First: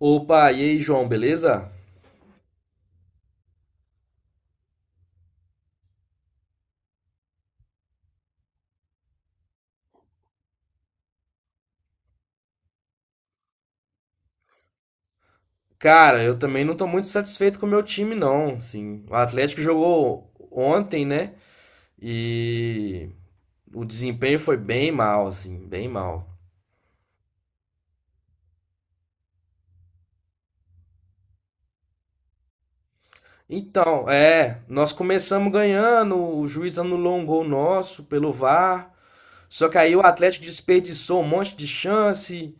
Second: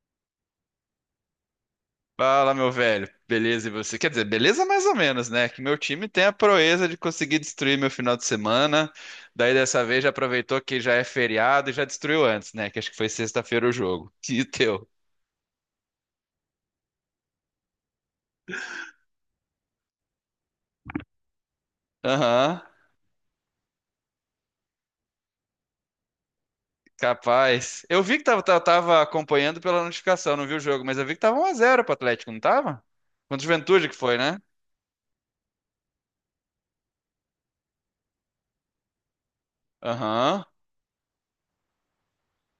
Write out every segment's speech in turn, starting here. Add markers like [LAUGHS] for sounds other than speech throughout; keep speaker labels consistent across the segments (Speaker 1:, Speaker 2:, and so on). Speaker 1: Opa, e aí, João, beleza?
Speaker 2: Fala, meu velho. Beleza, e você? Quer dizer, beleza mais ou menos, né? Que meu time tem a proeza de conseguir destruir meu final de semana. Daí dessa vez já aproveitou que já é feriado e já destruiu antes, né? Que acho que foi sexta-feira o jogo. [LAUGHS] E teu?
Speaker 1: Cara, eu também não tô muito satisfeito com o meu time, não. Assim, o Atlético jogou ontem, né?
Speaker 2: Aham,
Speaker 1: E o desempenho foi bem mal, assim, bem mal.
Speaker 2: capaz. Eu vi que tava acompanhando pela notificação, não vi o jogo, mas eu vi que tava 1-0 pro Atlético, não tava? Contra o Juventude que
Speaker 1: Então,
Speaker 2: foi, né?
Speaker 1: é, nós começamos ganhando, o juiz anulou um gol nosso pelo VAR, só que aí o Atlético
Speaker 2: Aham.
Speaker 1: desperdiçou um monte de chance,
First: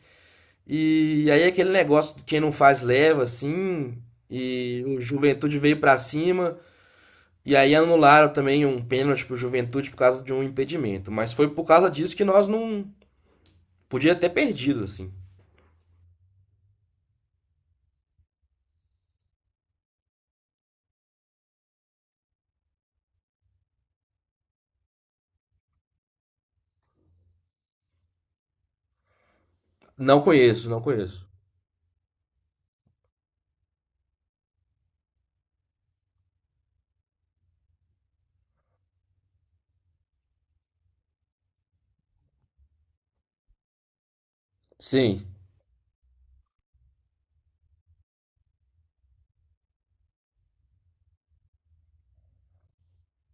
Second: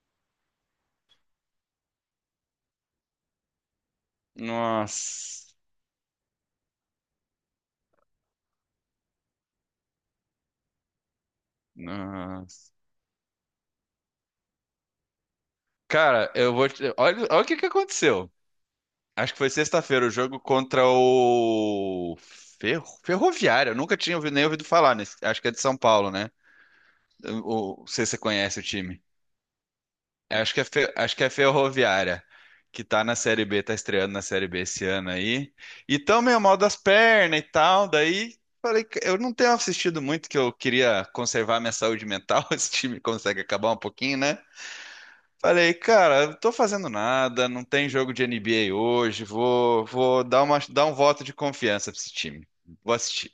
Speaker 1: e aí aquele negócio de quem não faz leva, assim, e o
Speaker 2: Nossa.
Speaker 1: Juventude veio pra cima. E aí anularam também um pênalti pro Juventude por causa de um impedimento. Mas foi por causa disso que nós
Speaker 2: Nossa.
Speaker 1: não. Podia ter perdido, assim.
Speaker 2: Cara, eu vou te... Olha, olha o que que aconteceu. Acho que foi sexta-feira o jogo contra o Ferroviário. Eu nunca tinha ouvido, nem ouvido falar, nesse... acho que é de São Paulo, né? Não sei se você conhece o time.
Speaker 1: Não
Speaker 2: Acho que é,
Speaker 1: conheço, não
Speaker 2: Fe- acho que
Speaker 1: conheço.
Speaker 2: é Ferroviária, que tá na Série B, tá estreando na Série B esse ano aí. E tão meio mal das pernas e tal, daí falei que eu não tenho assistido muito, que eu queria conservar minha saúde mental, [LAUGHS] esse time consegue acabar um pouquinho, né?
Speaker 1: Sim.
Speaker 2: Falei, cara, eu tô fazendo nada, não tem jogo de NBA hoje, vou dar um voto de confiança pra esse time. Vou assistir.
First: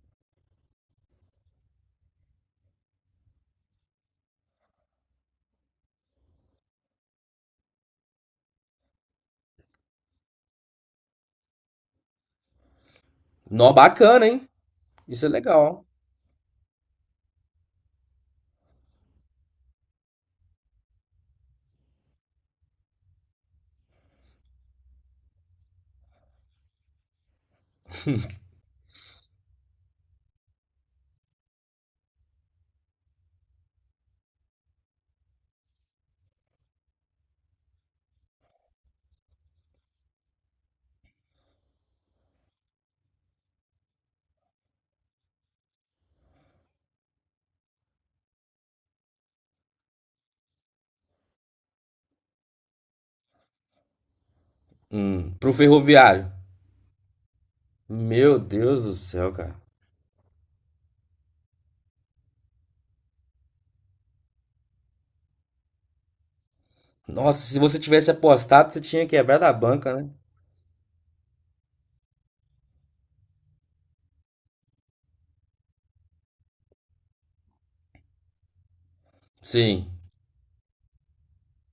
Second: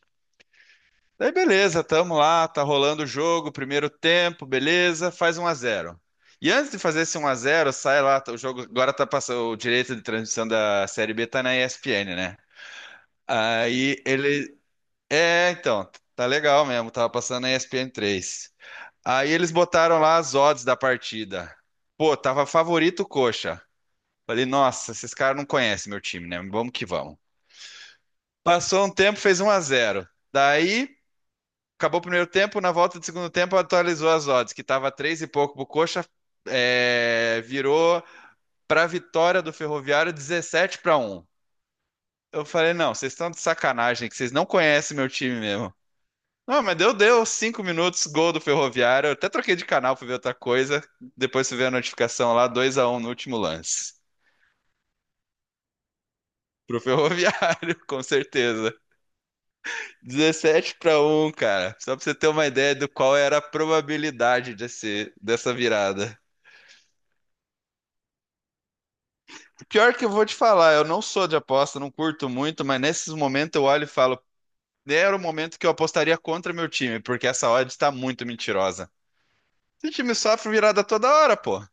Speaker 2: Daí beleza, tamo lá, tá rolando o jogo, primeiro tempo, beleza, faz 1-0. E antes de fazer esse 1-0, sai lá, o jogo agora tá passando, o direito de transmissão da Série B tá na ESPN, né?
Speaker 1: Nó,
Speaker 2: Aí
Speaker 1: bacana, hein?
Speaker 2: ele,
Speaker 1: Isso é
Speaker 2: é,
Speaker 1: legal.
Speaker 2: então, tá legal mesmo, tava passando na ESPN 3. Aí eles botaram lá as odds da partida. Pô, tava favorito o Coxa. Falei, nossa, esses caras não conhecem meu time, né? Vamos que vamos. Passou um tempo, fez 1-0. Daí, acabou o primeiro tempo, na volta do segundo tempo atualizou as odds, que tava 3 e pouco pro Coxa, é, virou pra vitória do Ferroviário 17-1. Eu falei, não, vocês estão de sacanagem, que vocês não conhecem meu time mesmo. Não, mas deu 5 minutos, gol do Ferroviário. Eu até troquei de canal pra ver outra coisa. Depois você vê a notificação lá, 2-1 no último lance.
Speaker 1: Hum. Pro ferroviário.
Speaker 2: Pro Ferroviário, [LAUGHS] com
Speaker 1: Meu
Speaker 2: certeza.
Speaker 1: Deus do céu, cara.
Speaker 2: Dezessete para um cara. Só pra você ter uma ideia do qual era a probabilidade dessa virada.
Speaker 1: Nossa, se você tivesse apostado, você tinha quebrado a banca,
Speaker 2: Pior que
Speaker 1: né?
Speaker 2: eu vou te falar, eu não sou de aposta, não curto muito, mas nesses momentos eu olho e falo, era o momento que eu apostaria contra meu time, porque essa odd está muito mentirosa.
Speaker 1: Sim.
Speaker 2: Esse time sofre virada toda hora, pô.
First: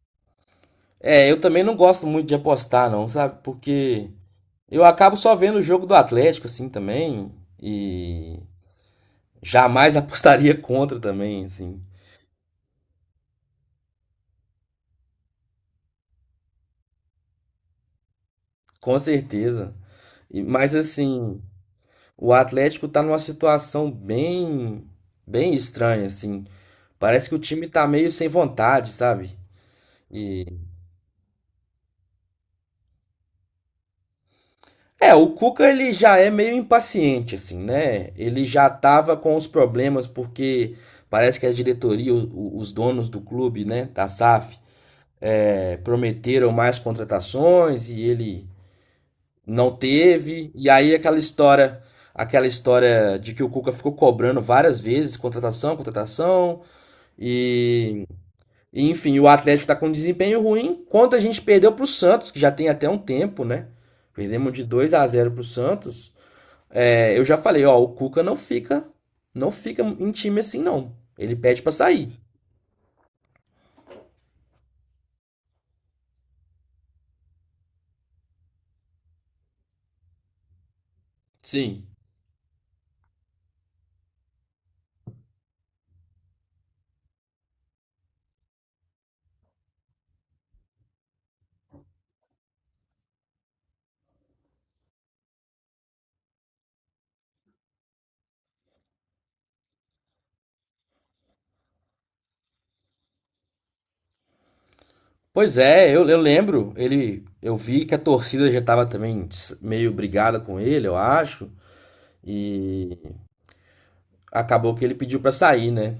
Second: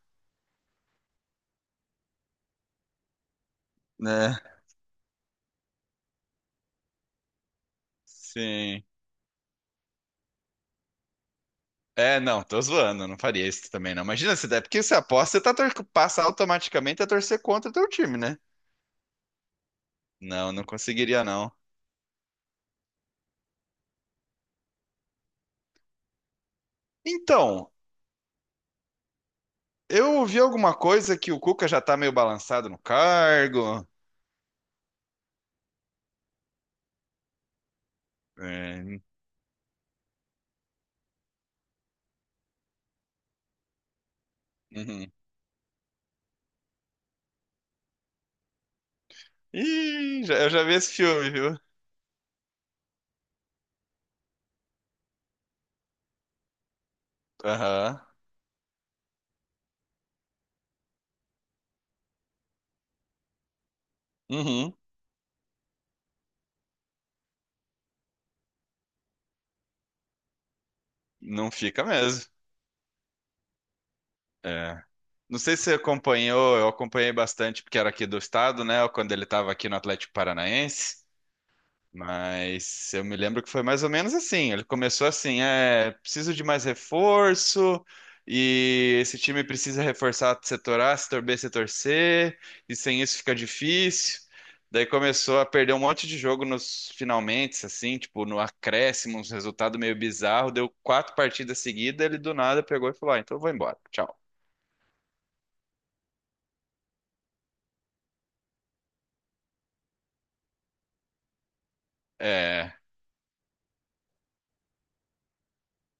Speaker 1: É, eu também não gosto muito de apostar, não, sabe? Porque
Speaker 2: Né?
Speaker 1: eu acabo só vendo o jogo do Atlético, assim, também. E
Speaker 2: Sim.
Speaker 1: jamais [LAUGHS] apostaria contra também, assim.
Speaker 2: É, não, tô zoando, não faria isso também, não. Imagina se der, porque você aposta, você passa automaticamente a torcer contra o teu time, né?
Speaker 1: Com certeza.
Speaker 2: Não, não
Speaker 1: Mas
Speaker 2: conseguiria,
Speaker 1: assim,
Speaker 2: não.
Speaker 1: o Atlético tá numa situação bem estranha, assim. Parece que o time
Speaker 2: Então,
Speaker 1: tá meio sem vontade, sabe?
Speaker 2: eu ouvi
Speaker 1: E
Speaker 2: alguma coisa que o Cuca já tá meio balançado no cargo.
Speaker 1: é, o Cuca ele já é meio impaciente, assim, né? Ele já
Speaker 2: É.
Speaker 1: tava com os problemas porque parece que a diretoria, os donos do clube, né, da SAF,
Speaker 2: Uhum.
Speaker 1: prometeram mais contratações e ele não
Speaker 2: Ih, eu
Speaker 1: teve.
Speaker 2: já
Speaker 1: E
Speaker 2: vi esse
Speaker 1: aí
Speaker 2: filme, viu?
Speaker 1: aquela história de que o Cuca ficou cobrando várias vezes, contratação, contratação,
Speaker 2: Aham.
Speaker 1: e, enfim, o Atlético tá com um desempenho ruim, quanto a gente perdeu pro Santos, que já tem até um tempo, né? Perdemos de
Speaker 2: Uhum.
Speaker 1: 2 a 0 pro Santos. É, eu já falei, ó, o Cuca não fica, não fica em time assim não. Ele
Speaker 2: Não
Speaker 1: pede para
Speaker 2: fica
Speaker 1: sair.
Speaker 2: mesmo. É. Não sei se você acompanhou, eu acompanhei bastante porque era aqui do estado, né? Quando ele estava aqui no Atlético Paranaense.
Speaker 1: Sim.
Speaker 2: Mas eu me lembro que foi mais ou menos assim. Ele começou assim, é, preciso de mais reforço e esse time precisa reforçar setor A, setor B, setor C, e sem isso fica difícil. Daí começou a perder um monte de jogo nos finalmente, assim, tipo, no acréscimo, uns resultado meio bizarro. Deu quatro partidas seguidas, ele do nada pegou e falou: ah, então eu vou embora, tchau.
Speaker 1: Pois é, eu lembro, ele, eu vi que a torcida já tava também meio brigada com ele, eu acho.
Speaker 2: É,
Speaker 1: E acabou que ele pediu pra sair, né?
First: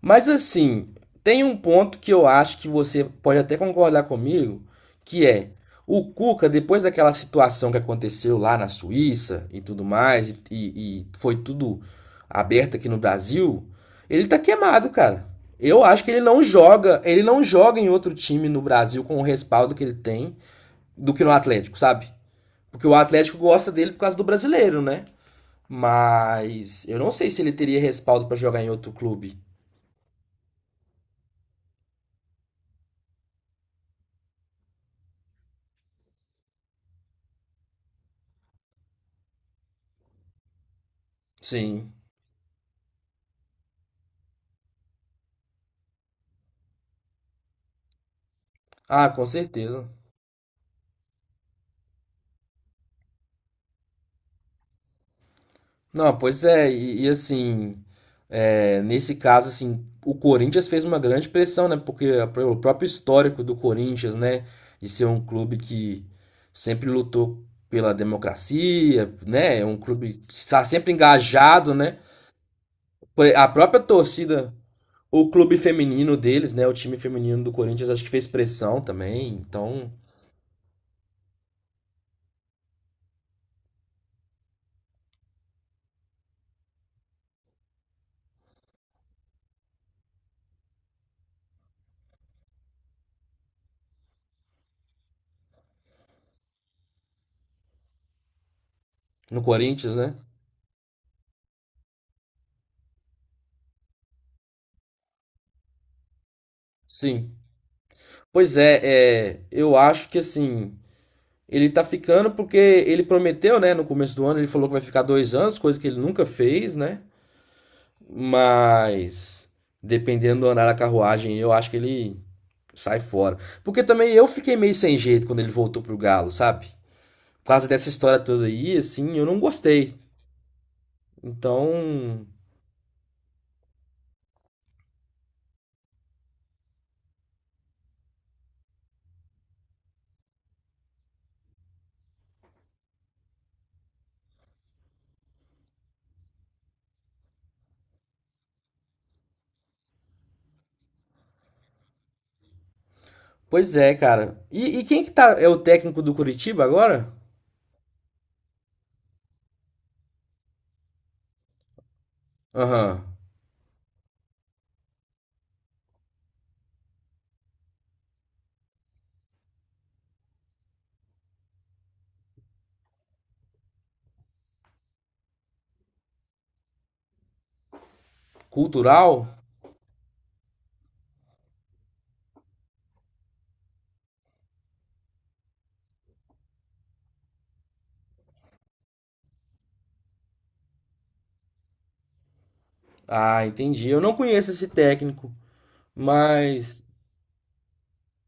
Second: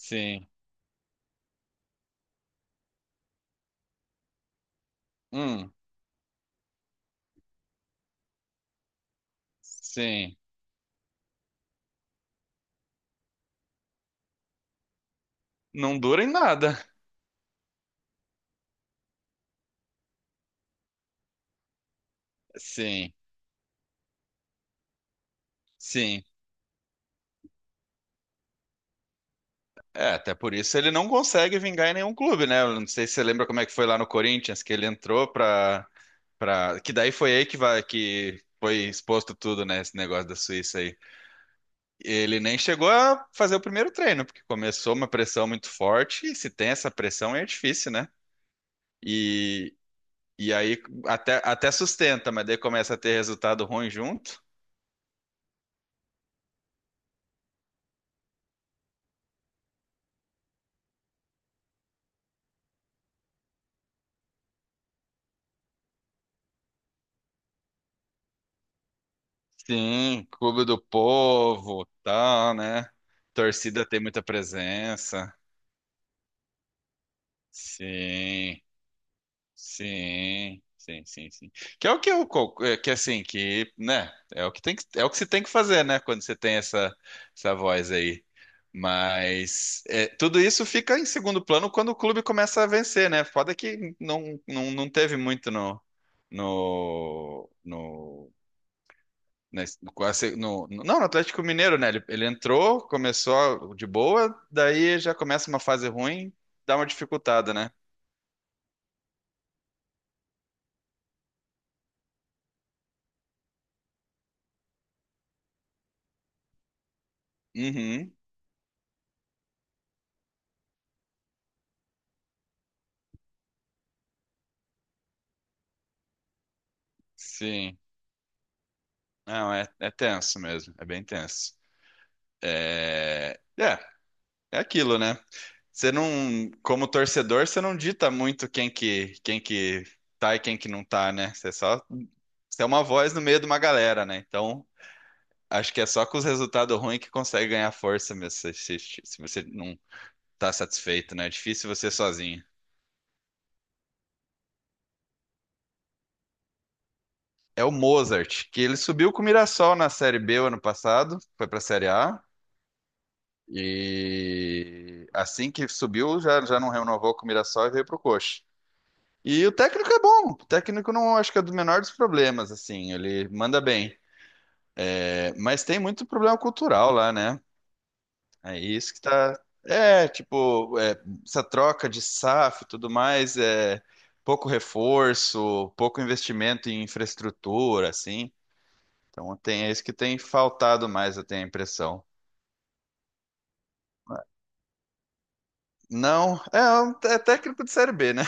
Speaker 1: Mas assim, tem um ponto que eu acho que você pode até concordar comigo, que é
Speaker 2: hum,
Speaker 1: o Cuca, depois daquela situação que aconteceu lá na Suíça e tudo mais,
Speaker 2: sim.
Speaker 1: e foi tudo aberto aqui no Brasil, ele tá queimado, cara. Eu
Speaker 2: Não
Speaker 1: acho que
Speaker 2: dura em nada.
Speaker 1: ele não joga em outro time no Brasil com o respaldo que ele tem do que no Atlético, sabe? Porque o
Speaker 2: Sim,
Speaker 1: Atlético gosta dele por causa do brasileiro, né?
Speaker 2: sim.
Speaker 1: Mas eu não sei se ele teria respaldo pra jogar em outro clube.
Speaker 2: É, até por isso ele não consegue vingar em nenhum clube, né? Eu não sei se você lembra como é que foi lá no Corinthians, que ele entrou. Que daí foi aí que, vai, que foi exposto tudo, né? Esse negócio da Suíça aí.
Speaker 1: Sim.
Speaker 2: Ele nem chegou a fazer o primeiro treino, porque começou uma pressão muito forte, e se tem essa pressão é difícil, né?
Speaker 1: Ah, com
Speaker 2: E,
Speaker 1: certeza.
Speaker 2: e aí até sustenta, mas daí começa a ter resultado ruim junto.
Speaker 1: Não, pois é, e assim, nesse caso, assim, o Corinthians fez uma grande pressão, né? Porque o próprio histórico do Corinthians, né? De ser um clube que sempre lutou pela democracia, né? É um clube
Speaker 2: Sim,
Speaker 1: que está
Speaker 2: clube do
Speaker 1: sempre engajado,
Speaker 2: povo,
Speaker 1: né?
Speaker 2: tal, né?
Speaker 1: A própria
Speaker 2: Torcida tem muita
Speaker 1: torcida, o
Speaker 2: presença.
Speaker 1: clube feminino deles, né? O time feminino do Corinthians, acho que fez
Speaker 2: Sim.
Speaker 1: pressão também. Então,
Speaker 2: Sim, sim, sim, sim. Que é o que que assim, que, né, é o que tem que, é o que se tem que fazer, né, quando você tem essa voz aí. Mas é, tudo isso fica em segundo plano quando o clube começa a vencer, né? Foda que não teve muito no no no
Speaker 1: no
Speaker 2: nesse-
Speaker 1: Corinthians, né?
Speaker 2: quase- no, no- não, no Atlético Mineiro, né? Ele entrou, começou de boa, daí já começa uma fase ruim, dá uma
Speaker 1: Sim.
Speaker 2: dificultada, né?
Speaker 1: Pois é, eu acho que assim, ele tá ficando porque ele prometeu, né? No começo do ano, ele falou que vai ficar dois anos, coisa que ele nunca fez, né?
Speaker 2: Uhum,
Speaker 1: Mas dependendo do andar da carruagem, eu acho que ele sai fora. Porque também eu fiquei meio sem jeito quando ele voltou pro Galo, sabe? Por causa
Speaker 2: sim.
Speaker 1: dessa história toda aí, assim, eu não
Speaker 2: Não, é
Speaker 1: gostei.
Speaker 2: tenso mesmo, é bem tenso.
Speaker 1: Então,
Speaker 2: É, é, é aquilo, né? Você não, como torcedor, você não dita muito quem que tá e quem que não tá, né? Você só, você é uma voz no meio de uma galera, né? Então, acho que é só com os resultados ruins que consegue ganhar força mesmo, se você não tá satisfeito, né? É difícil você sozinho.
Speaker 1: pois é, cara. E quem que tá. É o técnico do Curitiba agora?
Speaker 2: É o Mozart, que ele subiu com o Mirassol na Série B o ano passado, foi pra Série A.
Speaker 1: Aham.
Speaker 2: E assim que subiu, já não renovou com o Mirassol e veio pro Coxa. E o técnico é bom. O técnico não acho que é do menor dos problemas, assim, ele manda bem. É, mas tem muito problema cultural lá, né? É isso que
Speaker 1: Cultural?
Speaker 2: tá. É, tipo, é, essa troca de SAF e tudo mais, é pouco reforço, pouco investimento em infraestrutura, assim. Então tem é isso que tem faltado mais, eu tenho a impressão.
Speaker 1: Ah, entendi. Eu não conheço esse técnico,
Speaker 2: Não, é,
Speaker 1: mas
Speaker 2: é técnico de Série B, né?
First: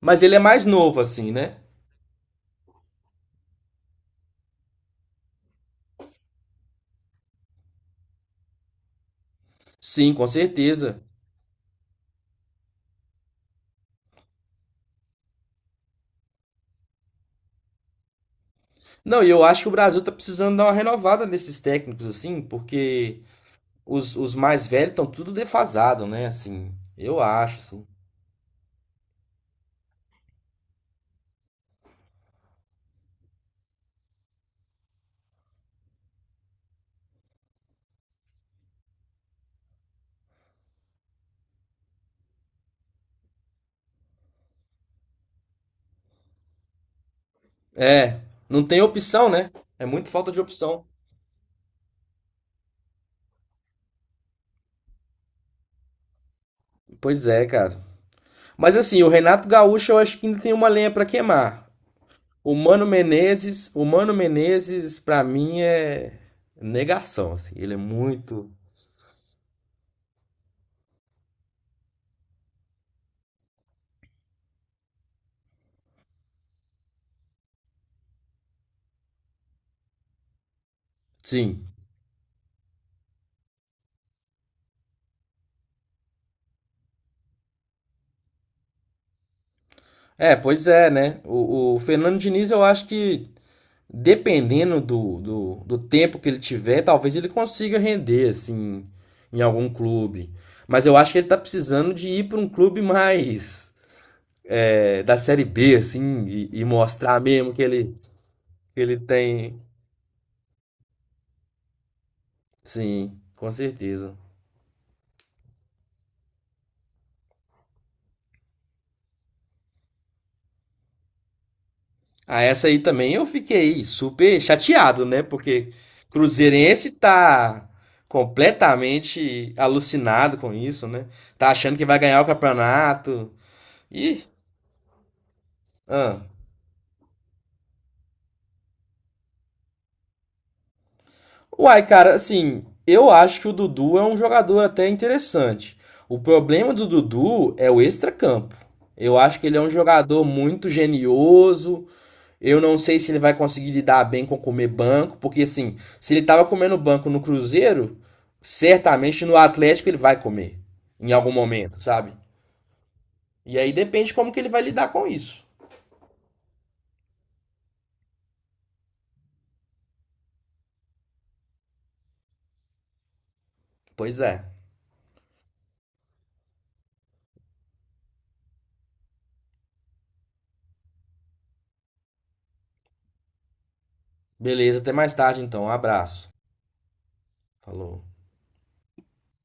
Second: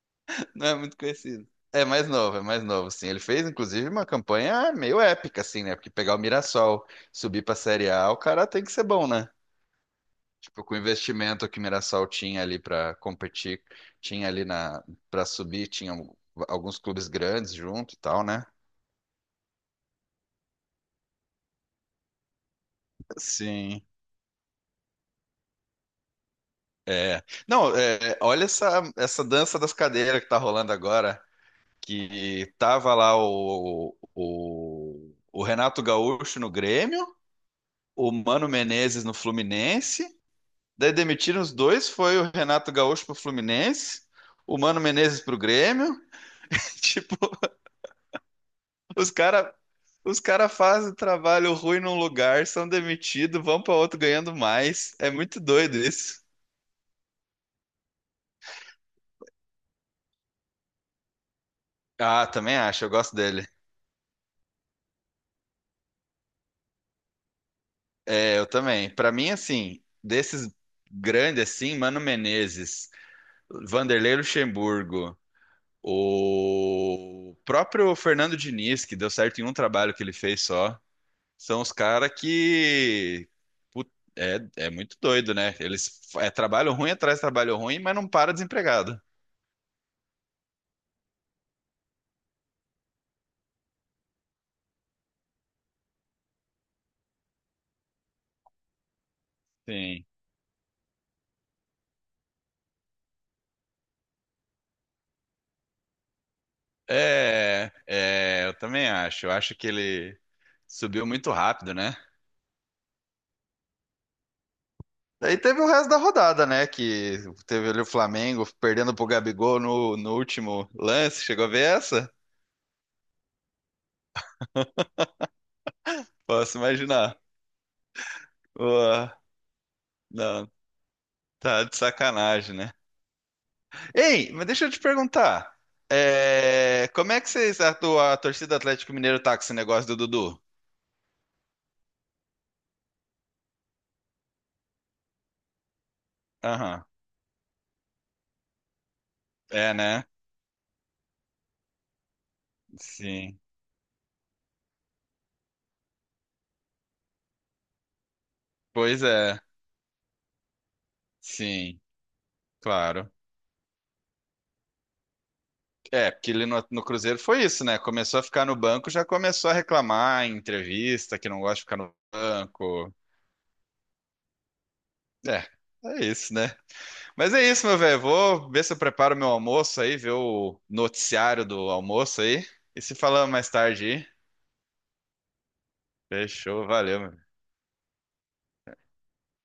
Speaker 1: mas ele é mais
Speaker 2: Não é muito
Speaker 1: novo assim,
Speaker 2: conhecido.
Speaker 1: né?
Speaker 2: É mais novo, sim. Ele fez, inclusive, uma campanha meio épica, assim, né? Porque pegar o Mirassol, subir pra Série A, o cara tem que ser bom, né?
Speaker 1: Sim, com
Speaker 2: Tipo, com o
Speaker 1: certeza.
Speaker 2: investimento que o Mirassol tinha ali pra competir, tinha ali na para subir, alguns clubes grandes junto e tal, né?
Speaker 1: Não, e eu acho que o Brasil tá precisando dar uma renovada nesses técnicos assim, porque
Speaker 2: Sim.
Speaker 1: os mais velhos estão tudo defasado, né? Assim, eu
Speaker 2: É.
Speaker 1: acho
Speaker 2: Não,
Speaker 1: assim.
Speaker 2: é, olha essa dança das cadeiras que tá rolando agora, que tava lá o Renato Gaúcho no Grêmio, o Mano Menezes no Fluminense. Daí demitiram os dois, foi o Renato Gaúcho pro Fluminense, o Mano Menezes pro Grêmio. [LAUGHS] Tipo,
Speaker 1: É, não tem
Speaker 2: os
Speaker 1: opção, né?
Speaker 2: cara,
Speaker 1: É muito
Speaker 2: os
Speaker 1: falta de
Speaker 2: cara
Speaker 1: opção.
Speaker 2: fazem trabalho ruim num lugar, são demitidos, vão para outro ganhando mais. É muito doido isso.
Speaker 1: Pois é, cara. Mas assim, o Renato Gaúcho eu acho que ainda tem uma lenha pra queimar.
Speaker 2: Ah, também acho, eu gosto dele.
Speaker 1: O Mano Menezes pra mim é negação, assim. Ele é
Speaker 2: É, eu
Speaker 1: muito.
Speaker 2: também. Para mim, assim, desses grandes assim, Mano Menezes, Vanderlei Luxemburgo, o próprio Fernando Diniz, que deu certo em um trabalho que ele fez só. São
Speaker 1: Sim.
Speaker 2: os caras que. put- é, muito doido, né? Eles é trabalho ruim atrás de trabalho ruim, mas não para desempregado.
Speaker 1: Pois é, né? O Fernando Diniz, eu acho que dependendo do tempo que ele tiver, talvez ele consiga render, assim, em algum
Speaker 2: Sim.
Speaker 1: clube. Mas eu acho que ele tá precisando de ir para um clube mais, da Série B, assim, e mostrar mesmo
Speaker 2: É, é, eu
Speaker 1: que
Speaker 2: também
Speaker 1: ele
Speaker 2: acho. Eu acho
Speaker 1: tem.
Speaker 2: que ele subiu muito rápido, né?
Speaker 1: Sim, com certeza.
Speaker 2: Daí teve o resto da rodada, né? Que teve ali o Flamengo perdendo pro Gabigol no último lance. Chegou a ver essa?
Speaker 1: Ah, essa aí também eu fiquei super chateado, né? Porque
Speaker 2: Posso
Speaker 1: Cruzeirense
Speaker 2: imaginar.
Speaker 1: tá
Speaker 2: Ué,
Speaker 1: completamente alucinado
Speaker 2: não,
Speaker 1: com isso, né? Tá
Speaker 2: tá
Speaker 1: achando
Speaker 2: de
Speaker 1: que vai ganhar o
Speaker 2: sacanagem, né?
Speaker 1: campeonato. Ih,
Speaker 2: Ei, mas deixa eu te perguntar.
Speaker 1: ah.
Speaker 2: É, como é que vocês, a torcida do Atlético Mineiro tá com esse negócio do Dudu?
Speaker 1: Uai, cara, assim, eu acho que o Dudu é um jogador até interessante. O problema
Speaker 2: Aham.
Speaker 1: do Dudu é o extracampo. Eu acho que ele é um
Speaker 2: É, né?
Speaker 1: jogador muito genioso. Eu não sei se ele vai
Speaker 2: Sim.
Speaker 1: conseguir lidar bem com comer banco, porque assim, se ele estava comendo banco no Cruzeiro,
Speaker 2: Pois
Speaker 1: certamente no
Speaker 2: é.
Speaker 1: Atlético ele vai comer em algum
Speaker 2: Sim,
Speaker 1: momento, sabe?
Speaker 2: claro.
Speaker 1: E aí depende como que ele vai lidar com isso.
Speaker 2: É, porque ele no Cruzeiro foi isso, né? Começou a ficar no banco, já começou a reclamar em entrevista que não gosta de ficar no banco.
Speaker 1: Pois é.
Speaker 2: É, é isso, né? Mas é isso, meu velho. Vou ver se eu preparo meu almoço aí, ver o noticiário do almoço aí. E se falamos mais tarde aí.
Speaker 1: Beleza, até mais tarde então. Um abraço.
Speaker 2: Fechou, valeu, meu
Speaker 1: Falou.